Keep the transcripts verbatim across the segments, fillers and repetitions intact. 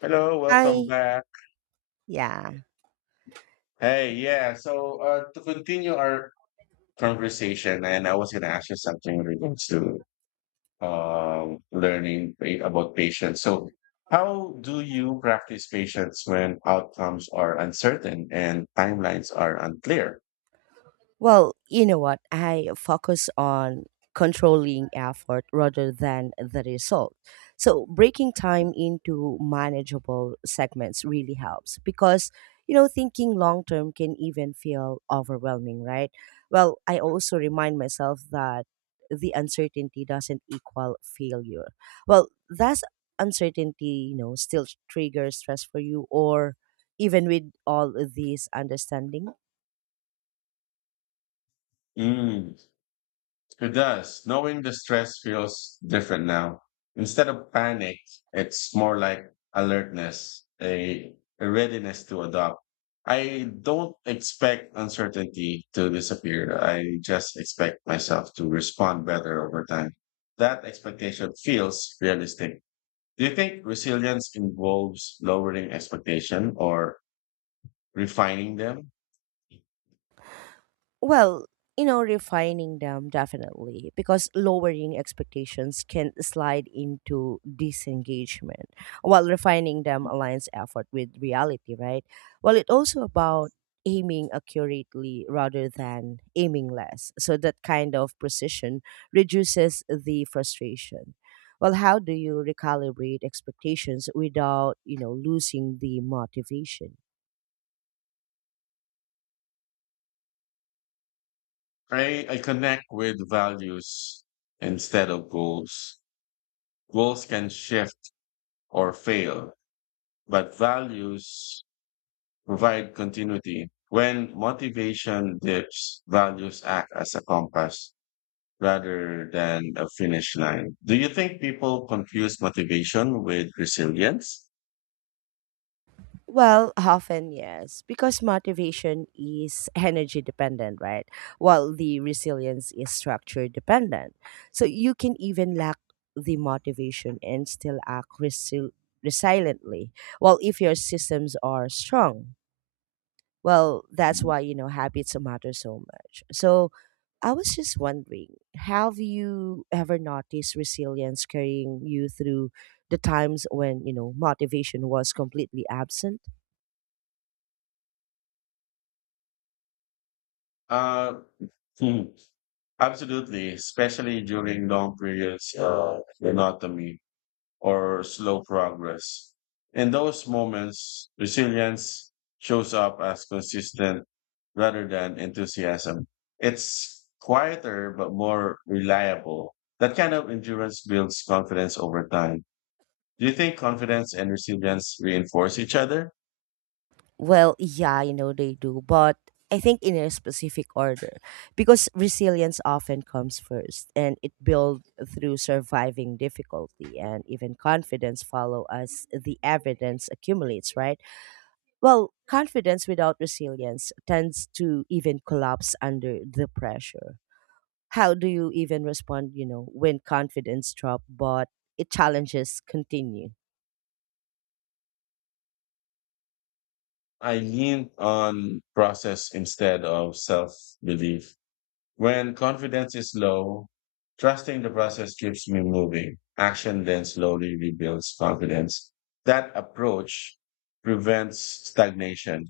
Hello, welcome I back. Yeah. Hey, yeah. So uh, to continue our conversation, and I was going to ask you something in regards to um, learning pa- about patience. So, how do you practice patience when outcomes are uncertain and timelines are unclear? Well, you know what? I focus on controlling effort rather than the result. So breaking time into manageable segments really helps because, you know, thinking long term can even feel overwhelming, right? Well, I also remind myself that the uncertainty doesn't equal failure. Well, that's uncertainty, you know, still triggers stress for you, or even with all of these understanding. Mm. It does. Knowing the stress feels different now. Instead of panic, it's more like alertness, a, a readiness to adopt. I don't expect uncertainty to disappear. I just expect myself to respond better over time. That expectation feels realistic. Do you think resilience involves lowering expectation or refining them? Well, you know, refining them definitely, because lowering expectations can slide into disengagement while refining them aligns effort with reality, right? Well, it also about aiming accurately rather than aiming less. So that kind of precision reduces the frustration. Well, how do you recalibrate expectations without, you know, losing the motivation? I, I connect with values instead of goals. Goals can shift or fail, but values provide continuity. When motivation dips, values act as a compass rather than a finish line. Do you think people confuse motivation with resilience? Well, often yes, because motivation is energy dependent, right? While the resilience is structure dependent. So you can even lack the motivation and still act resil- resiliently. Well, if your systems are strong, well, that's Mm. why, you know, habits matter so much. So I was just wondering, have you ever noticed resilience carrying you through the times when, you know, motivation was completely absent? Uh, hmm, Absolutely, especially during long periods of monotony or slow progress. In those moments, resilience shows up as consistent rather than enthusiasm. It's quieter but more reliable. That kind of endurance builds confidence over time. Do you think confidence and resilience reinforce each other? Well, yeah, you know they do, but I think in a specific order, because resilience often comes first and it builds through surviving difficulty, and even confidence follow as the evidence accumulates, right? Well, confidence without resilience tends to even collapse under the pressure. How do you even respond, you know, when confidence drop but it challenges continue? I leaned on process instead of self belief. When confidence is low, trusting the process keeps me moving. Action then slowly rebuilds confidence. That approach prevents stagnation.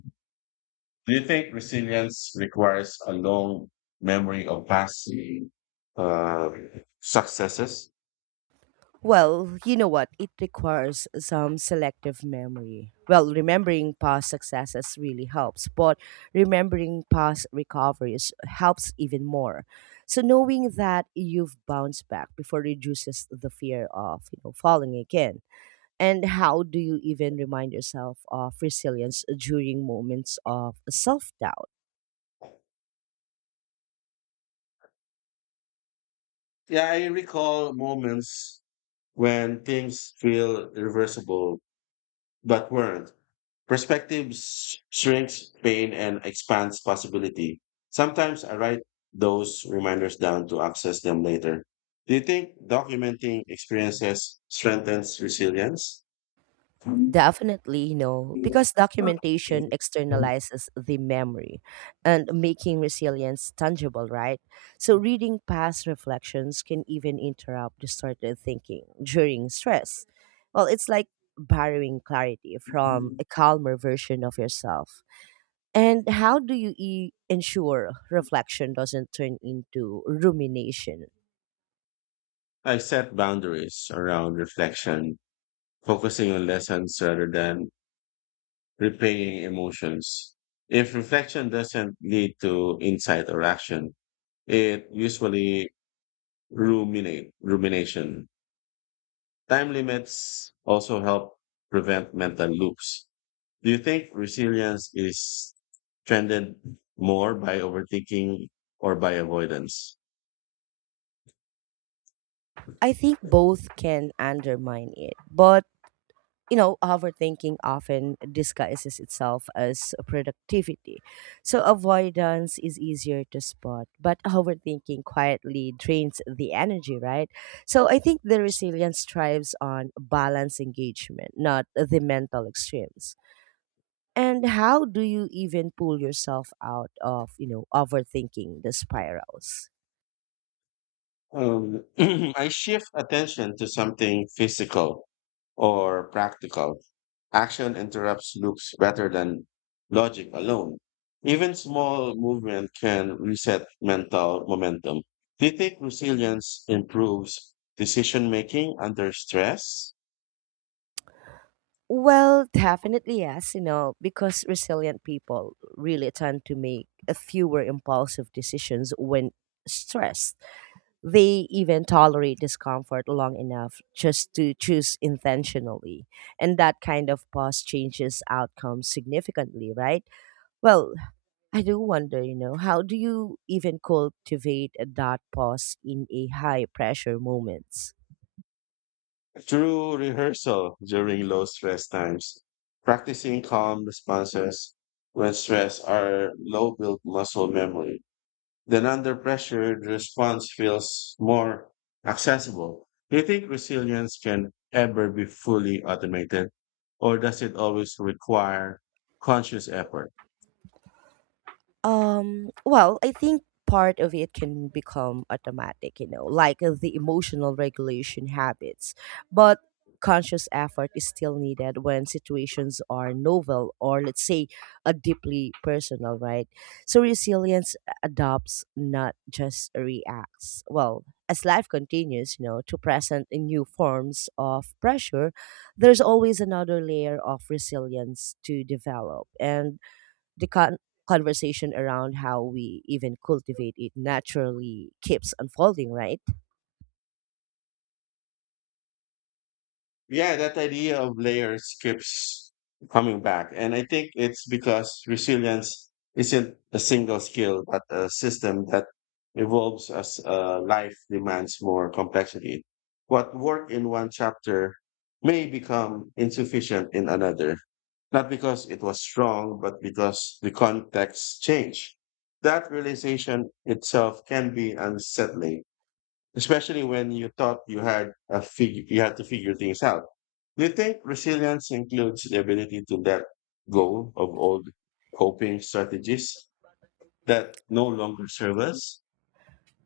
Do you think resilience requires a long memory of past uh, successes? Well, you know what? It requires some selective memory. Well, remembering past successes really helps, but remembering past recoveries helps even more. So knowing that you've bounced back before reduces the fear of, you know, falling again. And how do you even remind yourself of resilience during moments of self-doubt? Yeah, I recall moments when things feel reversible but weren't. Perspective s- shrinks pain and expands possibility. Sometimes I write those reminders down to access them later. Do you think documenting experiences strengthens resilience? Definitely no, because documentation externalizes the memory and making resilience tangible, right? So, reading past reflections can even interrupt distorted thinking during stress. Well, it's like borrowing clarity from a calmer version of yourself. And how do you e- ensure reflection doesn't turn into rumination? I set boundaries around reflection, focusing on lessons rather than replaying emotions. If reflection doesn't lead to insight or action, it usually ruminate rumination. Time limits also help prevent mental loops. Do you think resilience is strengthened more by overthinking or by avoidance? I think both can undermine it, but, you know, overthinking often disguises itself as productivity. So avoidance is easier to spot, but overthinking quietly drains the energy, right? So I think the resilience thrives on balance engagement, not the mental extremes. And how do you even pull yourself out of, you know, overthinking the spirals? Um, I shift attention to something physical or practical. Action interrupts loops better than logic alone. Even small movement can reset mental momentum. Do you think resilience improves decision making under stress? Well, definitely yes, you know, because resilient people really tend to make a fewer impulsive decisions when stressed. They even tolerate discomfort long enough just to choose intentionally. And that kind of pause changes outcomes significantly, right? Well, I do wonder, you know, how do you even cultivate that pause in a high pressure moments? Through rehearsal during low stress times, practicing calm responses when stress are low build muscle memory. Then under pressure, the response feels more accessible. Do you think resilience can ever be fully automated, or does it always require conscious effort? Um, well, I think part of it can become automatic, you know, like uh, the emotional regulation habits. But conscious effort is still needed when situations are novel or, let's say, a deeply personal, right? So resilience adopts, not just reacts. Well, as life continues, you know, to present in new forms of pressure, there's always another layer of resilience to develop. And the con- conversation around how we even cultivate it naturally keeps unfolding, right? Yeah, that idea of layers keeps coming back. And I think it's because resilience isn't a single skill, but a system that evolves as uh, life demands more complexity. What worked in one chapter may become insufficient in another, not because it was wrong, but because the context changed. That realization itself can be unsettling, especially when you thought you had a fig- you had to figure things out. Do you think resilience includes the ability to let go of old coping strategies that no longer serve us?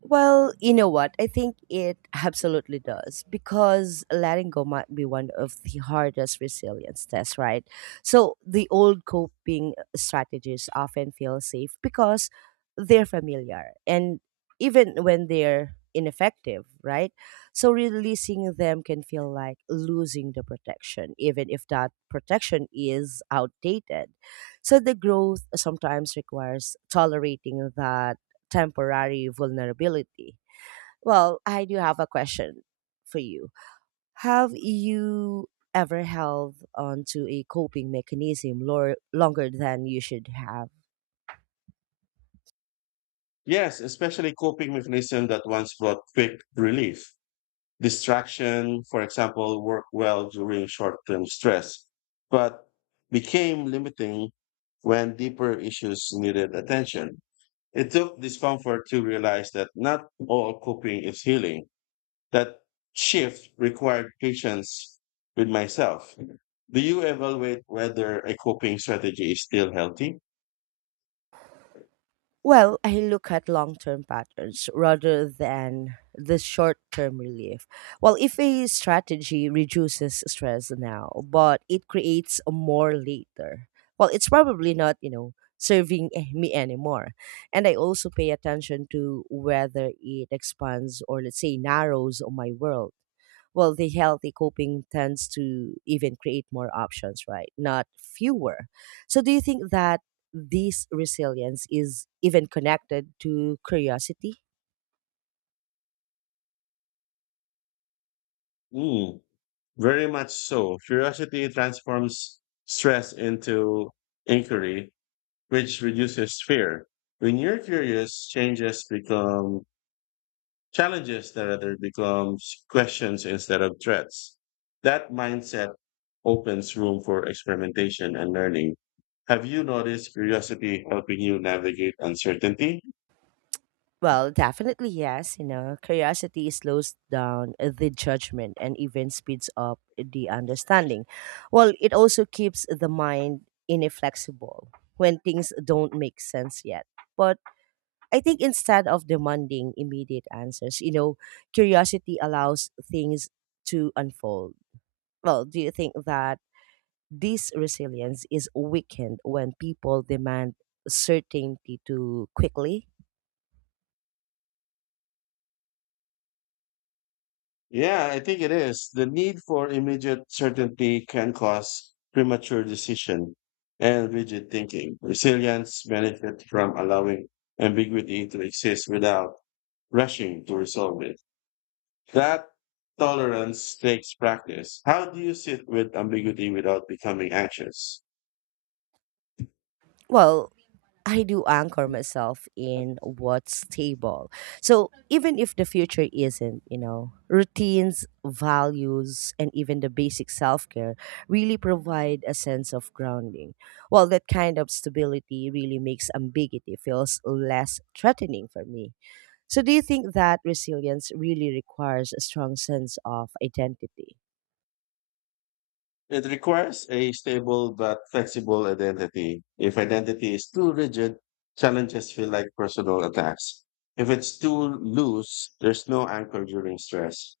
Well, you know what? I think it absolutely does, because letting go might be one of the hardest resilience tests, right? So the old coping strategies often feel safe because they're familiar, and even when they're ineffective, right? So releasing them can feel like losing the protection, even if that protection is outdated. So the growth sometimes requires tolerating that temporary vulnerability. Well, I do have a question for you. Have you ever held onto a coping mechanism lor- longer than you should have? Yes, especially coping mechanisms that once brought quick relief. Distraction, for example, worked well during short term stress, but became limiting when deeper issues needed attention. It took discomfort to realize that not all coping is healing. That shift required patience with myself. Do you evaluate whether a coping strategy is still healthy? Well, I look at long term patterns rather than the short term relief. Well, if a strategy reduces stress now, but it creates more later, well, it's probably not, you know, serving eh, me anymore. And I also pay attention to whether it expands or, let's say, narrows my world. Well, the healthy coping tends to even create more options, right? Not fewer. So, do you think that this resilience is even connected to curiosity? Mm, very much so. Curiosity transforms stress into inquiry, which reduces fear. When you're curious, changes become challenges that rather becomes questions instead of threats. That mindset opens room for experimentation and learning. Have you noticed curiosity helping you navigate uncertainty? Well, definitely yes. You know, curiosity slows down the judgment and even speeds up the understanding. Well, it also keeps the mind inflexible when things don't make sense yet. But I think instead of demanding immediate answers, you know, curiosity allows things to unfold. Well, do you think that this resilience is weakened when people demand certainty too quickly? Yeah, I think it is. The need for immediate certainty can cause premature decision and rigid thinking. Resilience benefits from allowing ambiguity to exist without rushing to resolve it. That tolerance takes practice. How do you sit with ambiguity without becoming anxious? Well, I do anchor myself in what's stable. So even if the future isn't, you know, routines, values, and even the basic self care really provide a sense of grounding. Well, that kind of stability really makes ambiguity feels less threatening for me. So do you think that resilience really requires a strong sense of identity? It requires a stable but flexible identity. If identity is too rigid, challenges feel like personal attacks. If it's too loose, there's no anchor during stress.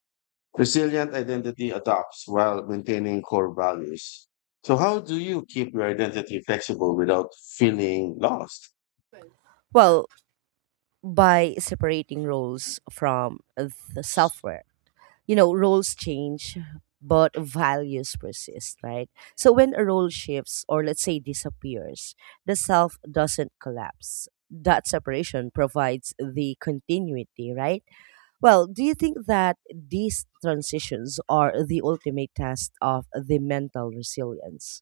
Resilient identity adopts while maintaining core values. So, how do you keep your identity flexible without feeling lost? Well, by separating roles from self worth, you know, roles change, but values persist, right? So when a role shifts, or let's say disappears, the self doesn't collapse. That separation provides the continuity, right? Well, do you think that these transitions are the ultimate test of the mental resilience?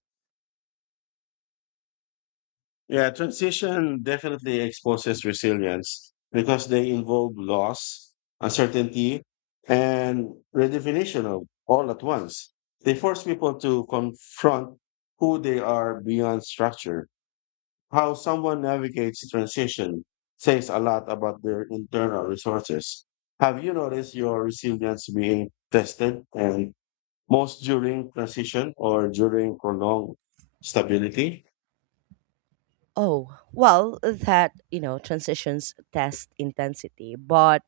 Yeah, transition definitely exposes resilience because they involve loss, uncertainty, and redefinition of all at once. They force people to confront who they are beyond structure. How someone navigates transition says a lot about their internal resources. Have you noticed your resilience being tested and most during transition or during prolonged stability? Oh, well, that, you know, transitions test intensity, but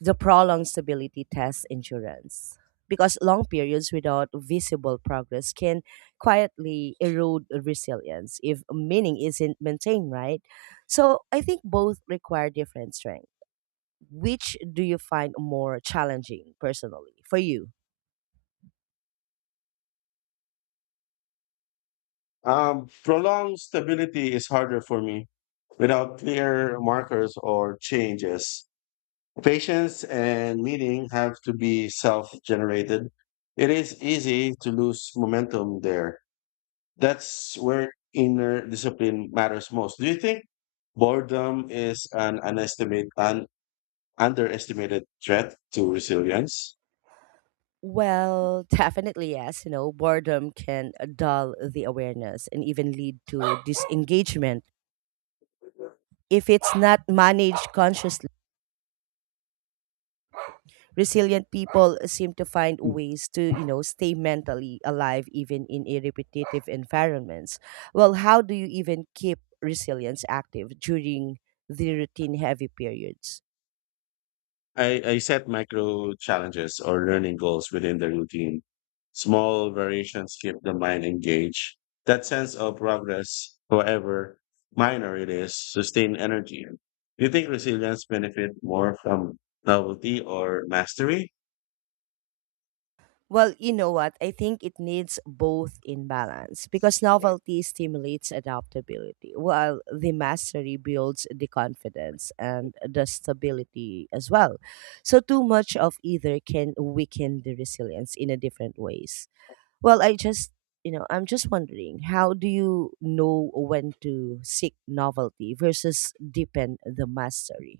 the prolonged stability test insurance, because long periods without visible progress can quietly erode resilience if meaning isn't maintained, right? So I think both require different strength. Which do you find more challenging personally for you? Um, prolonged stability is harder for me without clear markers or changes. Patience and meaning have to be self generated. It is easy to lose momentum there. That's where inner discipline matters most. Do you think boredom is an, underestimate, an underestimated threat to resilience? Well, definitely yes. You know, boredom can uh, dull the awareness and even lead to disengagement if it's not managed consciously. Resilient people seem to find ways to, you know, stay mentally alive even in a repetitive environments. Well, how do you even keep resilience active during the routine heavy periods? I, I set micro challenges or learning goals within the routine. Small variations keep the mind engaged. That sense of progress, however minor it is, sustain energy. Do you think resilience benefit more from novelty or mastery? Well, you know what? I think it needs both in balance, because novelty stimulates adaptability, while the mastery builds the confidence and the stability as well. So, too much of either can weaken the resilience in a different ways. Well, I just, you know, I'm just wondering, how do you know when to seek novelty versus deepen the mastery?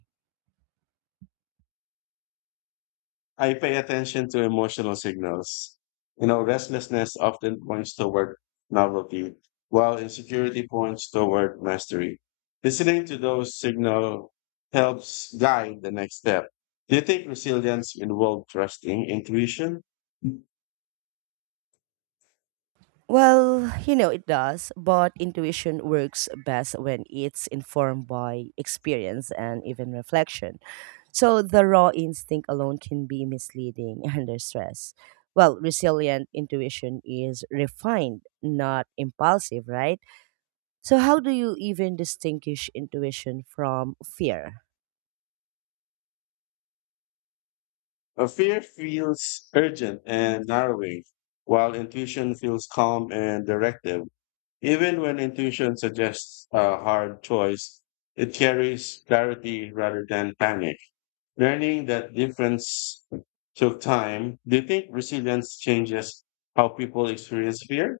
I pay attention to emotional signals. You know, restlessness often points toward novelty, while insecurity points toward mastery. Listening to those signals helps guide the next step. Do you think resilience involves trusting intuition? Well, you know, it does, but intuition works best when it's informed by experience and even reflection. So the raw instinct alone can be misleading under stress. Well, resilient intuition is refined, not impulsive, right? So, how do you even distinguish intuition from fear? A fear feels urgent and narrowing, while intuition feels calm and directive. Even when intuition suggests a hard choice, it carries clarity rather than panic. Learning that difference took time. Do you think resilience changes how people experience fear?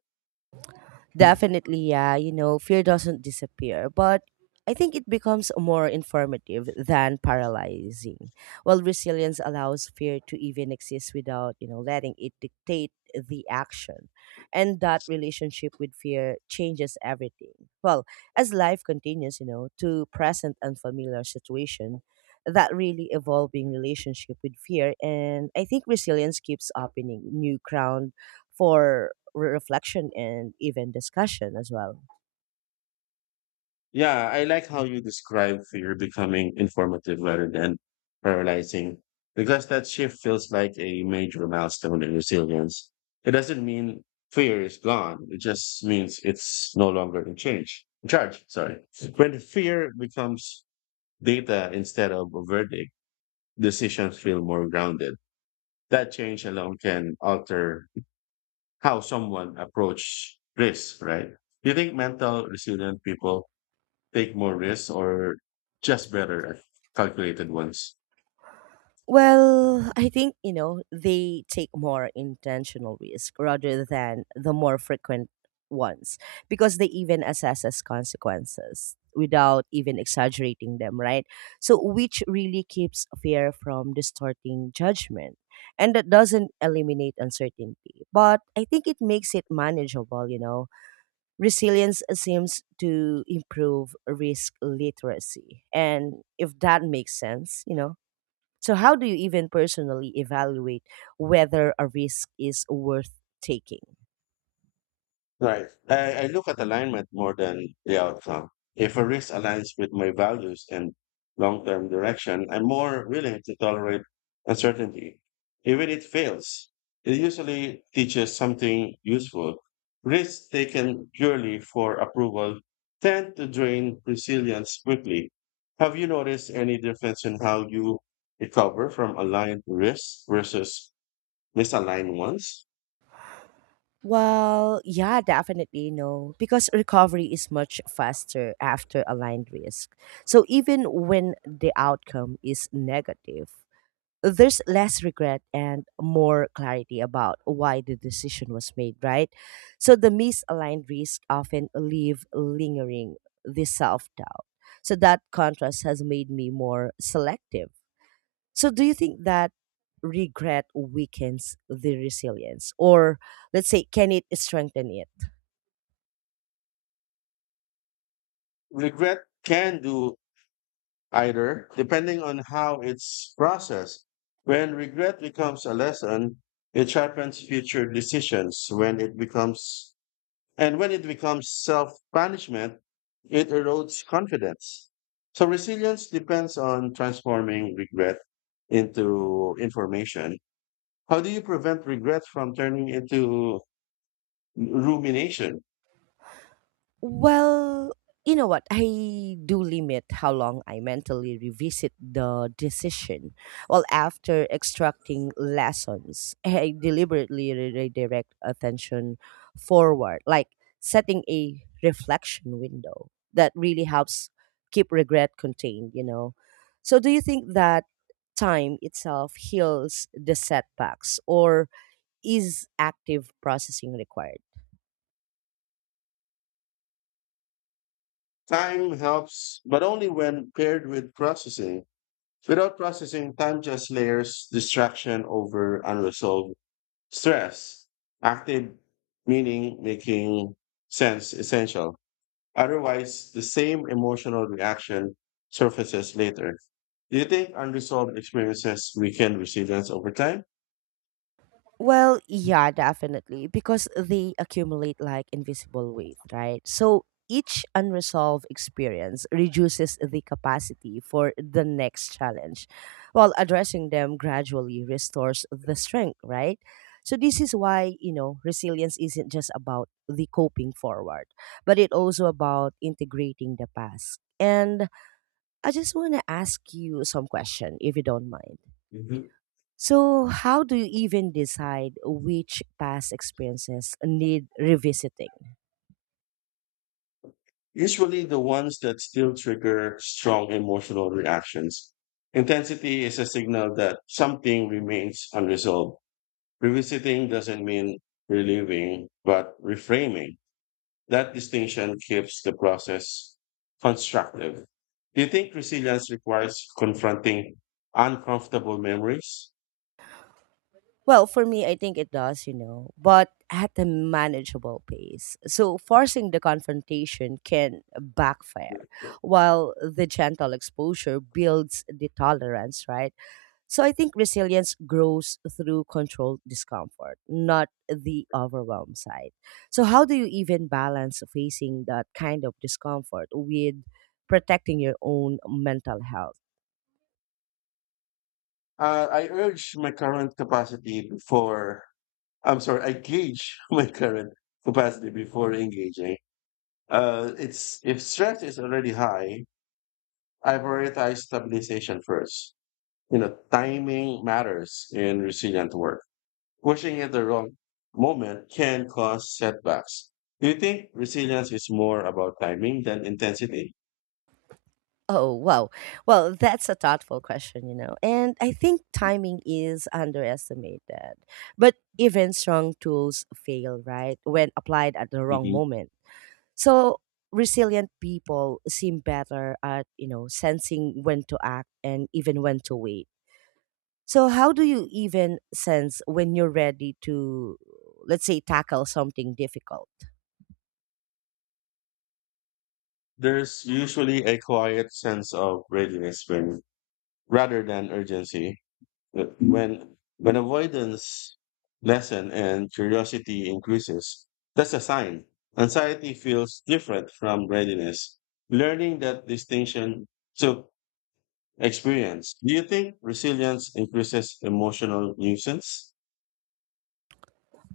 Definitely, yeah. You know, fear doesn't disappear, but I think it becomes more informative than paralyzing. While resilience allows fear to even exist without, you know, letting it dictate the action. And that relationship with fear changes everything. Well, as life continues, you know, to present unfamiliar situation, that really evolving relationship with fear, and I think resilience keeps opening new ground for re- reflection and even discussion as well. Yeah, I like how you describe fear becoming informative rather than paralyzing, because that shift feels like a major milestone in resilience. It doesn't mean fear is gone. It just means it's no longer in change. In charge, sorry. When fear becomes data instead of a verdict, decisions feel more grounded. That change alone can alter how someone approach risk, right? Do you think mental resilient people take more risks or just better at calculated ones? Well, I think, you know, they take more intentional risk rather than the more frequent ones, because they even assess as consequences without even exaggerating them, right? So, which really keeps fear from distorting judgment. And that doesn't eliminate uncertainty, but I think it makes it manageable, you know. Resilience seems to improve risk literacy. And if that makes sense, you know. So, how do you even personally evaluate whether a risk is worth taking? Right. I, I look at alignment more than the outcome. If a risk aligns with my values and long term direction, I'm more willing to tolerate uncertainty. Even if it fails, it usually teaches something useful. Risks taken purely for approval tend to drain resilience quickly. Have you noticed any difference in how you recover from aligned risks versus misaligned ones? Well, yeah, definitely no, because recovery is much faster after aligned risk. So even when the outcome is negative, there's less regret and more clarity about why the decision was made, right? So the misaligned risk often leave lingering the self doubt. So that contrast has made me more selective. So do you think that regret weakens the resilience, or let's say can it strengthen it? Regret can do either, depending on how it's processed. When regret becomes a lesson, it sharpens future decisions. When it becomes, and when it becomes self punishment, it erodes confidence. So resilience depends on transforming regret into information. How do you prevent regret from turning into rumination? Well, you know what? I do limit how long I mentally revisit the decision. Well, after extracting lessons, I deliberately re- redirect attention forward, like setting a reflection window that really helps keep regret contained, you know. So, do you think that time itself heals the setbacks, or is active processing required? Time helps, but only when paired with processing. Without processing, time just layers distraction over unresolved stress. Active meaning making sense essential. Otherwise, the same emotional reaction surfaces later. Do you think unresolved experiences weaken resilience over time? Well, yeah, definitely, because they accumulate like invisible weight, right? So each unresolved experience reduces the capacity for the next challenge, while addressing them gradually restores the strength, right? So this is why, you know, resilience isn't just about the coping forward, but it also about integrating the past. And I just want to ask you some question if you don't mind. Mhm. So, how do you even decide which past experiences need revisiting? Usually the ones that still trigger strong emotional reactions. Intensity is a signal that something remains unresolved. Revisiting doesn't mean relieving, but reframing. That distinction keeps the process constructive. Do you think resilience requires confronting uncomfortable memories? Well, for me, I think it does, you know, but at a manageable pace. So, forcing the confrontation can backfire, while the gentle exposure builds the tolerance, right? So I think resilience grows through controlled discomfort, not the overwhelm side. So how do you even balance facing that kind of discomfort with protecting your own mental health? Uh, I urge my current capacity before, I'm sorry, I gauge my current capacity before engaging. Uh, it's If stress is already high, I prioritize stabilization first. You know, timing matters in resilient work. Pushing at the wrong moment can cause setbacks. Do you think resilience is more about timing than intensity? Oh, wow. Well, that's a thoughtful question, you know. And I think timing is underestimated. But even strong tools fail, right? When applied at the wrong Hmm. moment. So resilient people seem better at, you know, sensing when to act and even when to wait. So how do you even sense when you're ready to, let's say, tackle something difficult? There's usually a quiet sense of readiness when, rather than urgency. Uh, When when avoidance lessen and curiosity increases, that's a sign. Anxiety feels different from readiness. Learning that distinction took experience. Do you think resilience increases emotional nuisance?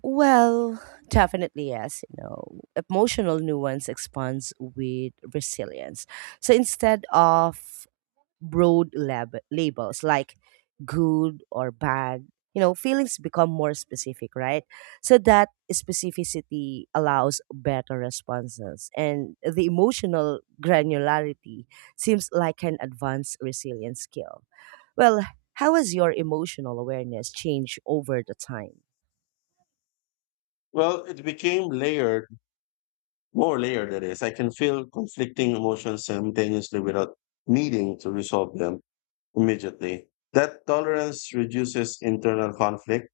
Well, definitely yes. You know, emotional nuance expands with resilience. So instead of broad lab- labels like good or bad. You know, feelings become more specific, right? So that specificity allows better responses. And the emotional granularity seems like an advanced resilience skill. Well, how has your emotional awareness changed over the time? Well, it became layered, more layered that is. I can feel conflicting emotions simultaneously without needing to resolve them immediately. That tolerance reduces internal conflict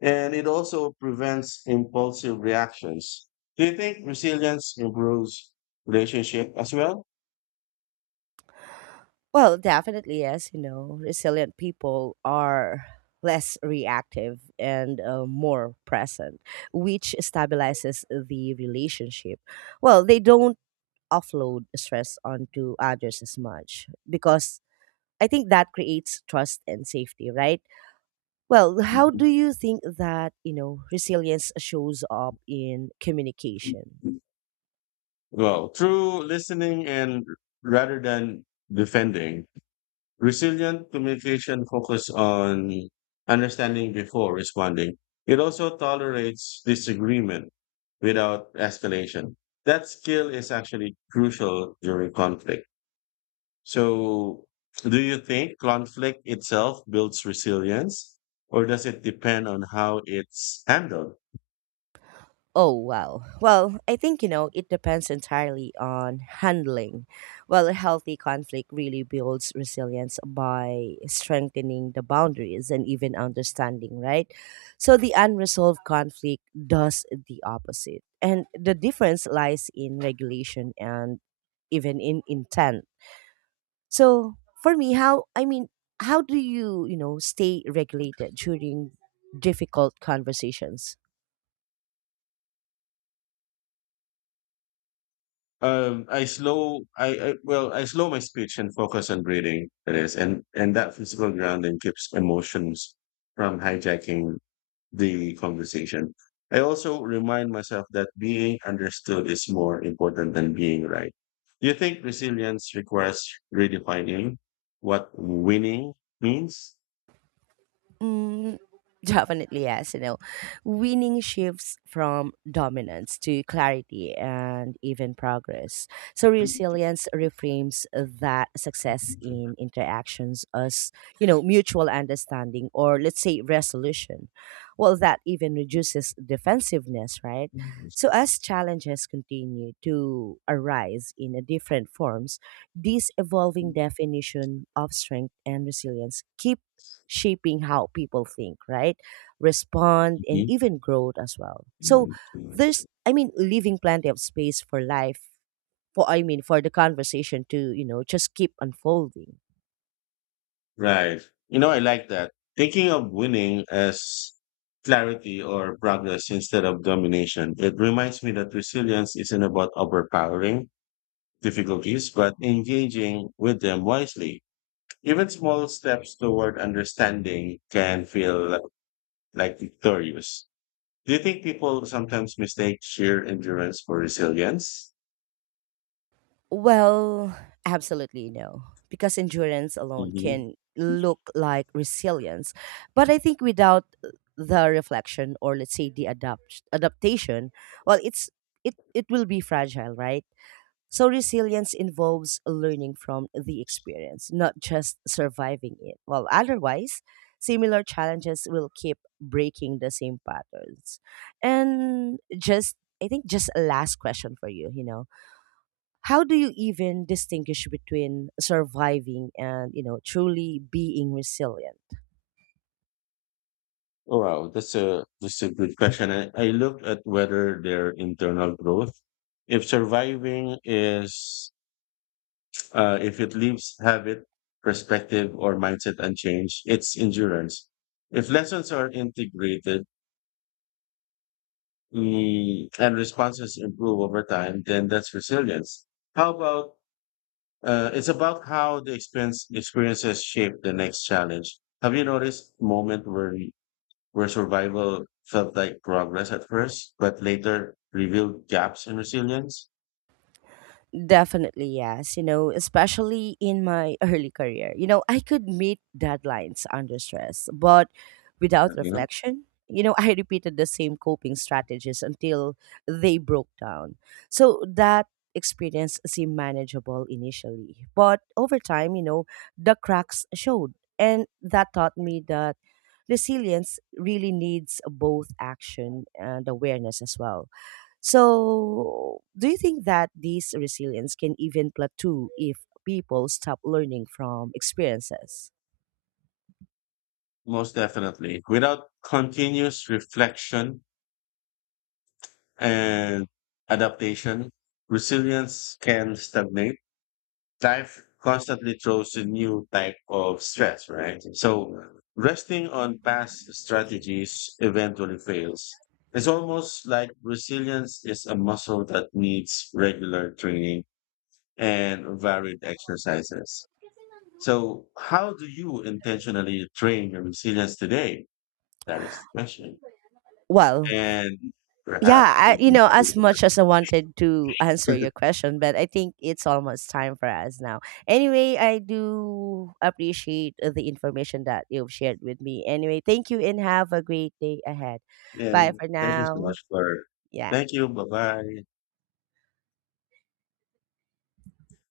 and it also prevents impulsive reactions. Do you think resilience improves relationship as well? Well, definitely, yes. You know, resilient people are less reactive and uh, more present, which stabilizes the relationship. Well, they don't offload stress onto others as much, because I think that creates trust and safety, right? Well, how Mhm. do you think that, you know, resilience shows up in communication? Well, through listening and rather than defending, resilient communication focuses on understanding before responding. It also tolerates disagreement without escalation. That skill is actually crucial during conflict. So, do you think conflict itself builds resilience, or does it depend on how it's handled? Oh, wow. Well, I think, you know, it depends entirely on handling. Well, a healthy conflict really builds resilience by strengthening the boundaries and even understanding, right? So the unresolved conflict does the opposite. And the difference lies in regulation and even in intent. So for me, how, I mean, how do you, you know, stay regulated during difficult conversations? Um, I slow, I, I well, I slow my speech and focus on breathing. It is, and and that physical grounding keeps emotions from hijacking the conversation. I also remind myself that being understood is more important than being right. Do you think resilience requires redefining what winning means? Mm, definitely yes. You know, winning shifts from dominance to clarity and even progress. So resilience reframes that success in interactions as, you know, mutual understanding, or let's say resolution. Well, that even reduces defensiveness, right? Mhm. So as challenges continue to arise in a different forms, this evolving definition of strength and resilience keep shaping how people think, right? Respond and even growth as well. So there's, I mean, leaving plenty of space for life, for, I mean, for the conversation to, you know, just keep unfolding. Right. You know, I like that. Thinking of winning as clarity or progress instead of domination, it reminds me that resilience isn't about overpowering difficulties, but engaging with them wisely. Even small steps toward understanding can feel li- like victorious. Do you think people sometimes mistake sheer endurance for resilience? Well, absolutely no. Because endurance alone Mm-hmm. can look like resilience. But I think without the reflection, or let's say the adapt adaptation, well, it's it it will be fragile, right? So resilience involves learning from the experience, not just surviving it. Well, otherwise, similar challenges will keep breaking the same patterns. And just, I think just a last question for you, you know, how do you even distinguish between surviving and, you know, truly being resilient? Oh wow, that's a that's a good question. I, I look at whether their internal growth, if surviving is, uh, if it leaves habit, perspective, or mindset unchanged, it's endurance. If lessons are integrated mm, and responses improve over time, then that's resilience. How about uh, It's about how the experience experiences shape the next challenge. Have you noticed moment where where survival felt like progress at first, but later revealed gaps in resilience? Definitely, yes. You know, especially in my early career, you know, I could meet deadlines under stress, but without Yeah. reflection, you know, I repeated the same coping strategies until they broke down. So that experience seemed manageable initially, but over time, you know, the cracks showed. And that taught me that resilience really needs both action and awareness as well. So, do you think that this resilience can even plateau if people stop learning from experiences? Most definitely. Without continuous reflection and adaptation, resilience can stagnate. Life constantly throws a new type of stress, right? So resting on past strategies eventually fails. It's almost like resilience is a muscle that needs regular training and varied exercises. So, how do you intentionally train your resilience today? That is the question. Well, And yeah, perhaps we I, you can know, do as much as I wanted to answer this. your question, but I think it's almost time for us now. Anyway, I do appreciate uh, the information that you've shared with me. Anyway, thank you and have a great day ahead. Bye And for thank you so now. much for. Yeah. Thank you. Bye bye.